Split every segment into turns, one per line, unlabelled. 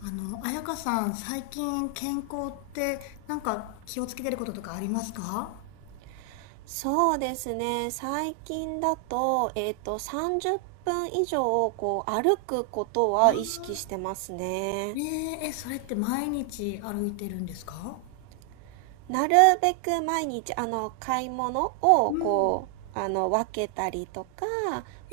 彩香さん、最近健康って気をつけてることとかありますか？
そうですね。最近だと、30分以上、こう、歩くこと
あ
は意識して
あ
ます
ー、
ね。
ねえ、え、それって毎日歩いてるんですか？
なるべく毎日、買い物を、
うん。
分けたりとか、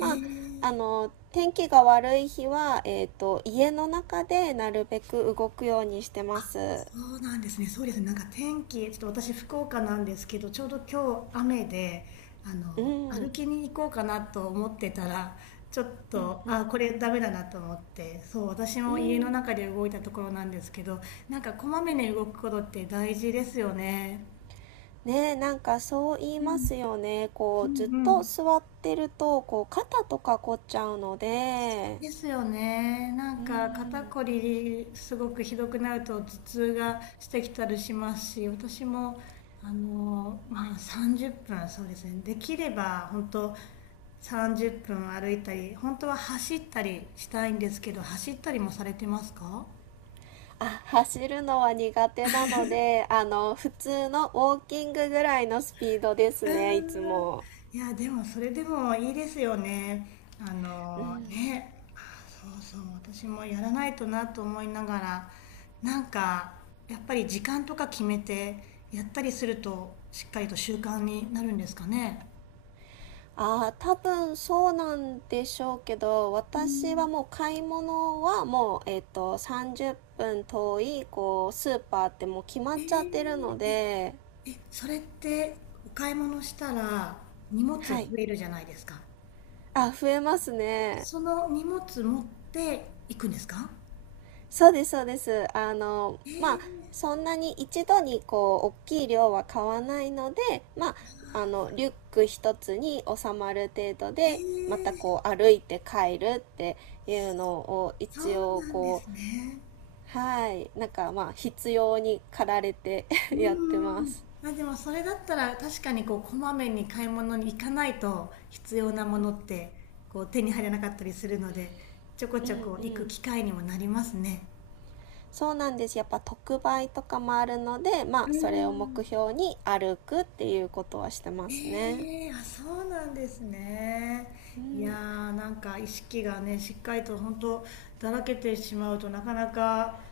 え
あ、
え、
天気が悪い日は、家の中でなるべく動くようにしてます。
そうなんですね。そうですね。なんか天気、ちょっと私福岡なんですけど、ちょうど今日雨で、
うん、う
歩
ん、
きに行こうかなと思ってたら、ちょっ
う
と、
ん、
あ、これダメだなと思って、そう、私
う
も家の
ん。
中で動いたところなんですけど、なんかこまめに動くことって大事ですよね。
ねえ、なんかそう言い
う
ま
ん、
すよね。こ
う
う、
ん
ずっ
う
と
ん。
座ってると、こう、肩とか凝っちゃうので、
ですよね。な
う
んか肩
ん。
こりすごくひどくなると頭痛がしてきたりしますし、私も30分そうですね。できれば本当30分歩いたり、本当は走ったりしたいんですけど、走ったりもされてますか？
あ、走るのは苦手なので、あの、普通のウォーキングぐらいのスピードです
うー
ね、いつ
ん。
も。
いや、でもそれでもいいですよね。あのね、あ、そうそう、私もやらないとなと思いながら、なんか、やっぱり時間とか決めてやったりすると、しっかりと習慣になるんですかね。
ああ、多分そうなんでしょうけど、私はもう買い物はもう、30分遠い、こう、スーパーってもう決ま
え
っちゃってるの
ー、
で、
え、それってお買い物したら荷物増
はい。
えるじゃないですか。
あ、増えますね。
その荷物持って行くんですか？
そうです、そうです。
えー、
そんなに一度にこう、大きい量は買わないので、リュック一つに収まる程度
え
で、また
ー、
こう、歩いて帰るっていうのを
そ
一
うな
応
んで
こ
す
う、
ね。
はい、なんかまあ、必要に駆られて
う
やってま
ーん。
す。
あ、でもそれだったら確かにこうこまめに買い物に行かないと必要なものってこう手に入らなかったりするので、ちょこ
う
ちょ
ん
こ行
う
く
ん。
機会にもなりますね。
そうなんです。やっぱ特売とかもあるので、
う
まあ、
ー
それを目
ん。
標に歩くっていうことはしてますね。
ええあ、そうなんですね。
う
いや
ん。
ー、なんか意識がね、しっかりと本当だらけてしまうとなかなか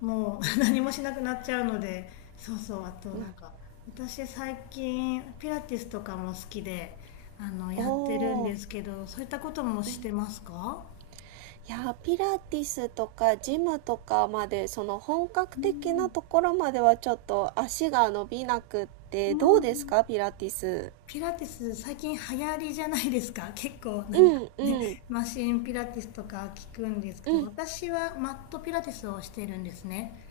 もう 何もしなくなっちゃうので、そうそう、あと
ま
なん
あ、
か、私最近ピラティスとかも好きで、やってるん
おー。
ですけど、そういったこともしてますか？
いや、ピラティスとかジムとかまで、その本格
う
的
ん。
なところまではちょっと足が伸びなくっ
う
て、どうです
ん
か、ピラティス。
ピラティス最近流行りじゃないですか。結構な
う
んか
ん
ね、
うん
マシンピラティスとか聞くんですけど、
うん。
私はマットピラティスをしてるんですね。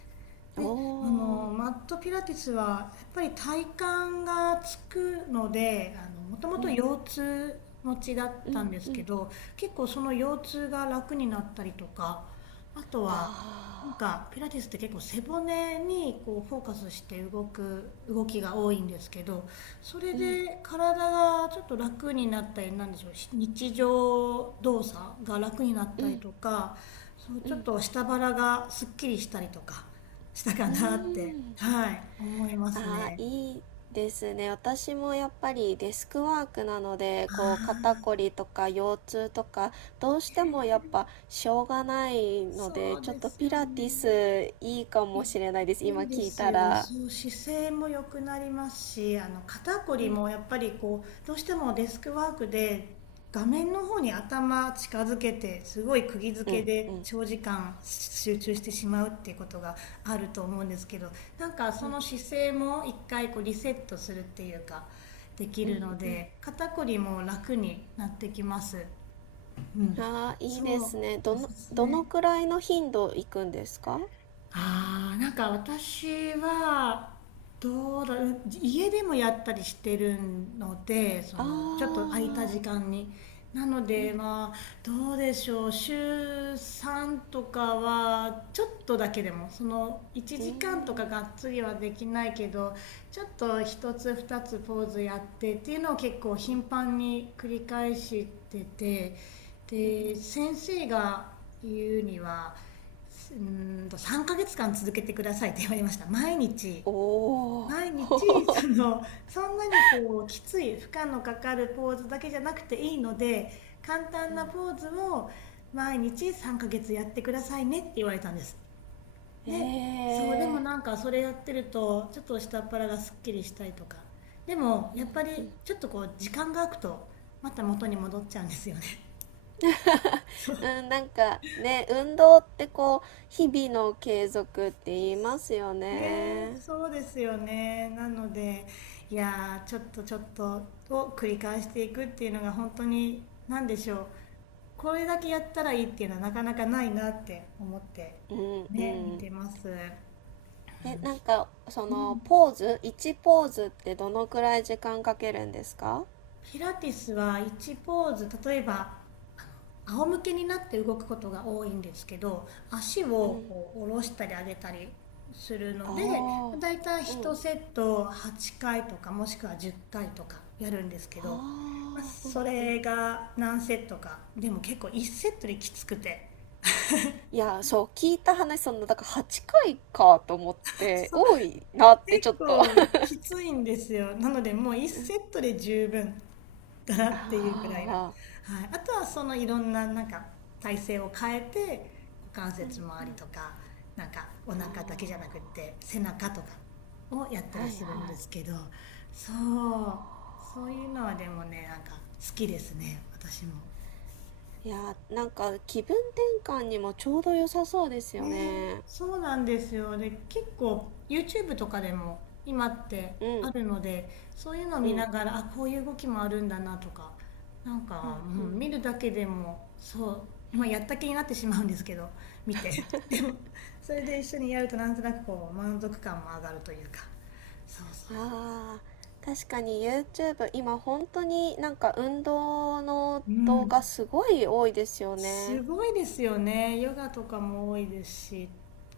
で、
おー。
マットピラティスは、やっぱり体幹がつくので、もとも
う
と
ん
腰痛持ちだっ
う
たん
ん
で
う
すけ
ん。
ど、結構その腰痛が楽になったりとか、あとは、なん
あ
かピラティスって結構背骨にこうフォーカスして動く動きが多いんですけど、それ
ー。うん
で体がちょっと楽になったりなんでしょう、日常動作が楽になっ
う
たり
ん
とか、そう
う
ちょっ
ん。
と下腹がすっきりしたりとかしたか
う
なって、
ん。
はい、思います
ああ、
ね。
いいですね。私もやっぱりデスクワークなので、こう肩こりとか腰痛とか、どうしてもやっぱしょうがないの
そ
で、
う
ちょっ
で
と
す
ピ
よ
ラティ
ね。
スいいか
い
もしれないです。今
いいで
聞い
す
た
よ。
ら。
そう、姿勢も良くなりますし、あの肩こりもやっぱりこう、どうしてもデスクワークで画面の方に頭近づけて、すごい釘
う
付け
んう
で
ん。
長時間集中してしまうっていうことがあると思うんですけど、なんかその姿勢も一回こうリセットするっていうか、できるので、肩こりも楽になってきます。うん。
ああ、いいで
そう、
すね。ど
お
の、
すす
どの
め。
くらいの頻度行くんですか？
ああ、なんか私は、どうだろう、家でもやったりしてるので、そ
あ
の、ちょっと空いた時
あ
間に。なので、まあ、どうでしょう、週3とかは、ちょっとだけでも、その、1
ー、うん。
時間とかがっつりはできないけど、ちょっと1つ2つポーズやってっていうのを結構頻繁に繰り返してて、で、先生が言うには、うんと3ヶ月間続けてくださいって言われました。毎日。
おお。
毎日、その、そんなにこう、きつい、負荷のかかるポーズだけじゃなくていいので、簡単なポーズを毎日3ヶ月やってくださいねって言われたんです。
え
で、そう、でも
えー。
なんかそれやってると、ちょっと下っ腹がすっきりしたりとか。でも、やっぱり、ちょっとこう、時間が空くと、また元に戻っちゃうんですよね。そう。
うん、なんかね、運動ってこう、日々の継続って言いますよ
ねえ、
ね。
そうですよね。なので、いやー、ちょっとちょっとを繰り返していくっていうのが本当に、なんでしょう。これだけやったらいいっていうのはなかなかないなって思って、
うん
ね、
う
見
ん。
てます。
え、なんか、そ
う
の、
ん。
ポーズ、1ポーズってどのくらい時間かけるんですか？
ピラティスは1ポーズ例えば仰向けになって動くことが多いんですけど、足
う
を
ん。
こう下ろしたり上げたりするので、
あ
だいたい1
あ、う
セ
ん。
ット8回とかもしくは10回とかやるんですけ
あ
ど、まあ、
あ、
そ
うんうん。
れが何セットかでも結構1セットできつくて、
いや、そう、聞いた話、その、だから8回かいかと思っ て、
そう
多いなってちょっ
結
と。あ
構きついんですよ。なのでもう1セットで十分かなっていうぐらいな。は
あ、
い。あとはそのいろんななんか体勢を変えて、股関節周りとか、なんかお腹だ
あ
けじゃなくって背中とかをやった
あ、は
り
い
するん
は
で
い。
すけど、そう、そういうのはでもね、なんか好きですね、私も。
いやーなんか気分転換にもちょうど良さそうですよ
ね、
ね。
そうなんですよ。で、結構 YouTube とかでも今って
う
あ
ん
るので、そういうのを
う
見
ん
ながら、あ、こういう動きもあるんだなとか、なん
う
か、
ん
う
う
ん、
ん。
見るだけでも、そう、まあ、やった気になってしまうんですけど、見て。でも、それで一緒にやるとなんとなくこう、満足感も上がるというか。そうそう
あー、確かに YouTube 今本当になんか運動の
う。う
動画
ん。
すごい多いですよ
す
ね。
ごいですよね。ヨガとかも多いですし、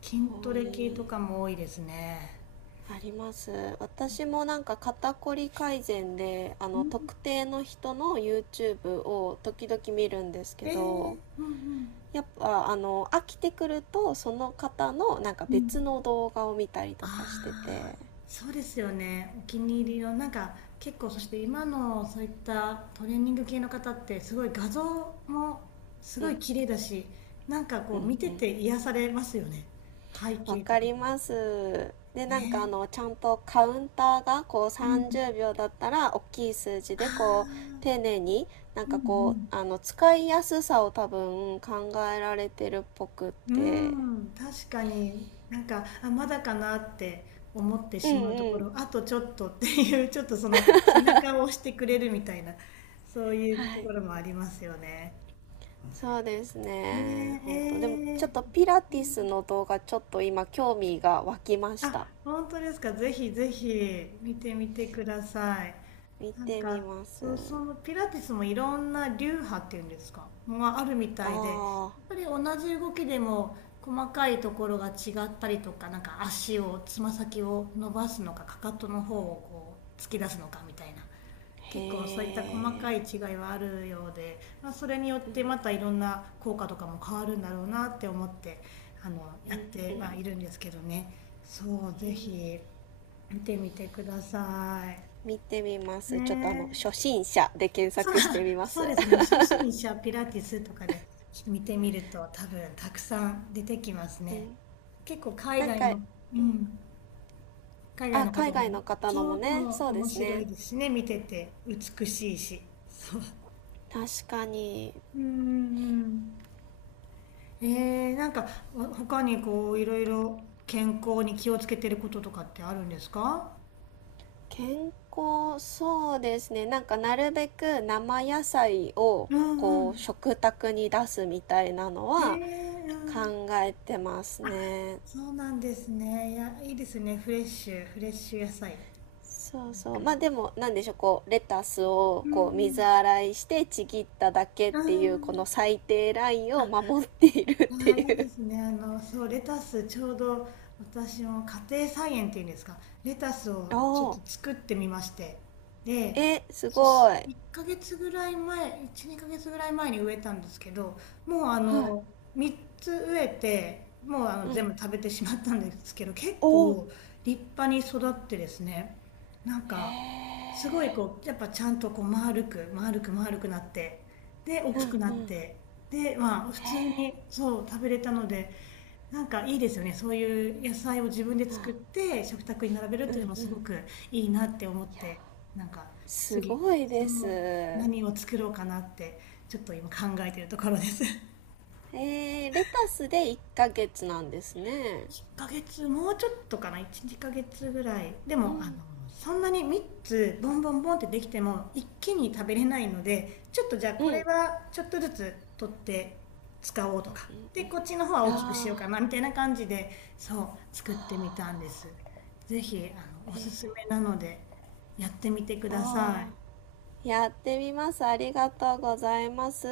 筋ト
多
レ系と
い
かも多いですね。
あります。私もなんか肩こり改善であ
う
の
ん
特定の人の YouTube を時々見るんですけ
えー、
ど、
うんうん。
やっぱあの飽きてくるとその方のなんか
うん。
別の動画を見たりとかして
あ
て
あ、そうですよね。お気に入りの、なんか結構そして今のそういったトレーニング系の方ってすごい画像もすごい綺麗だし、なんかこう見てて癒されますよね。背
「わ
景と
か
かも。
ります」でなんかあのちゃんとカウンターがこう
うん。
30秒だったら大きい数字
あ
でこう
あ、
丁寧になん
う
かこ
ん
うあの使いやすさを多分考えられてるっぽくっ
う
て、
ん。うーん、確かに、なんか、あ、まだかなって思って
うん
しまうとこ
うん、
ろ、あとちょっとっていう、ちょっとその背中を押してくれるみたいな、そういう
は
と
い、
ころもありますよね。
そうですね。
ね
本当でもち
え、
ょっ
え
とピ
ー
ラティスの動画ちょっと今興味が湧きました。
あ、本当ですか。ぜひぜひ見てみてください。
見
なん
てみ
か、
ます。
そう、そのピラティスもいろんな流派っていうんですか、もうあるみたいで、
ああ、
やっぱり同じ動きでも細かいところが違ったりとか、なんか足を、つま先を伸ばすのか、かかとの方をこう突き出すのかみたいな。結構そういっ
へ
た細かい違い
え、
はあるようで、まあ、それによってまたいろんな効果とかも変わるんだろうなって思って、
う
やっ
んう
ては
ん。
いるんですけどね。そうぜひ見てみてくださ
見てみま
い
すちょっとあの
ねえ、
初心者で検
そう、
索してみま
そう
す
ですね 初心者ピラティスとかで見てみると多分たくさん出てきます
う
ね。
ん、
結構海
なん
外
か、
の、うん、海外
あ
の
海
方
外
も、
の方の
そ
も
う
ね、
も
そうで
面
す
白
ね。
いですしね、見てて美しいしそう
確かに
うんんえー、なんかわ他にこういろいろ健康に気をつけてることとかってあるんですか？
健康そうですね。なんかなるべく生野菜を
うんう
こう
ん。
食卓に出すみたいなの
え
は
ー、うん。
考えてます
あ、
ね。
そうなんですね。いや、いいですね。フレッシュ野菜。
そう
なん
そう、
か、
まあでもなんでしょう、こうレタス
う
をこう水
ん
洗いしてちぎっただけっ
う
ていう
ん。
こ
う
の
ん。
最低ラインを守っているっ
あ
て
あ、い
い
いで
う
すね。そう、レタス、ちょうど私も家庭菜園っていうんですか、レタスを
お
ちょっ
ー、
と作ってみまして。で、
えす
そし
ごい、
1ヶ月ぐらい前、1、2ヶ月ぐらい前に植えたんですけど、もうあ
はい、
の、3つ植えて、もうあの
う
全
ん、
部食べてしまったんですけど、結
おー、
構立派に育ってですね、なんか、すごいこう、やっぱちゃんとこう丸く、丸くなって、で、大きくなって、で、まあ、普通に、そう、食べれたので、なんかいいですよね。そういう野菜を自分で作って食卓に並べるというのもすごくいいなって思って、なんか
す
次、
ごい
そ
です。
の
え
何を作ろうかなって、ちょっと今考えてるところです。
ー、レタスで1ヶ月なんですね。
ヶ月、もうちょっとかな、1、2ヶ月ぐらい。で
う
も、あ
ん
の、そんなに3つボンボンボンってできても一気に食べれないので、ちょっとじゃあこ
う
れ
ん、
はちょっとずつ取って使おうとか。で、こっちの方は
あ
大きくしようか
ー、
な、みたいな感じで、そう、作ってみたんです。ぜひ、おすすめなので、やってみてくださ
あ
い。
ー、やってみます。ありがとうございます。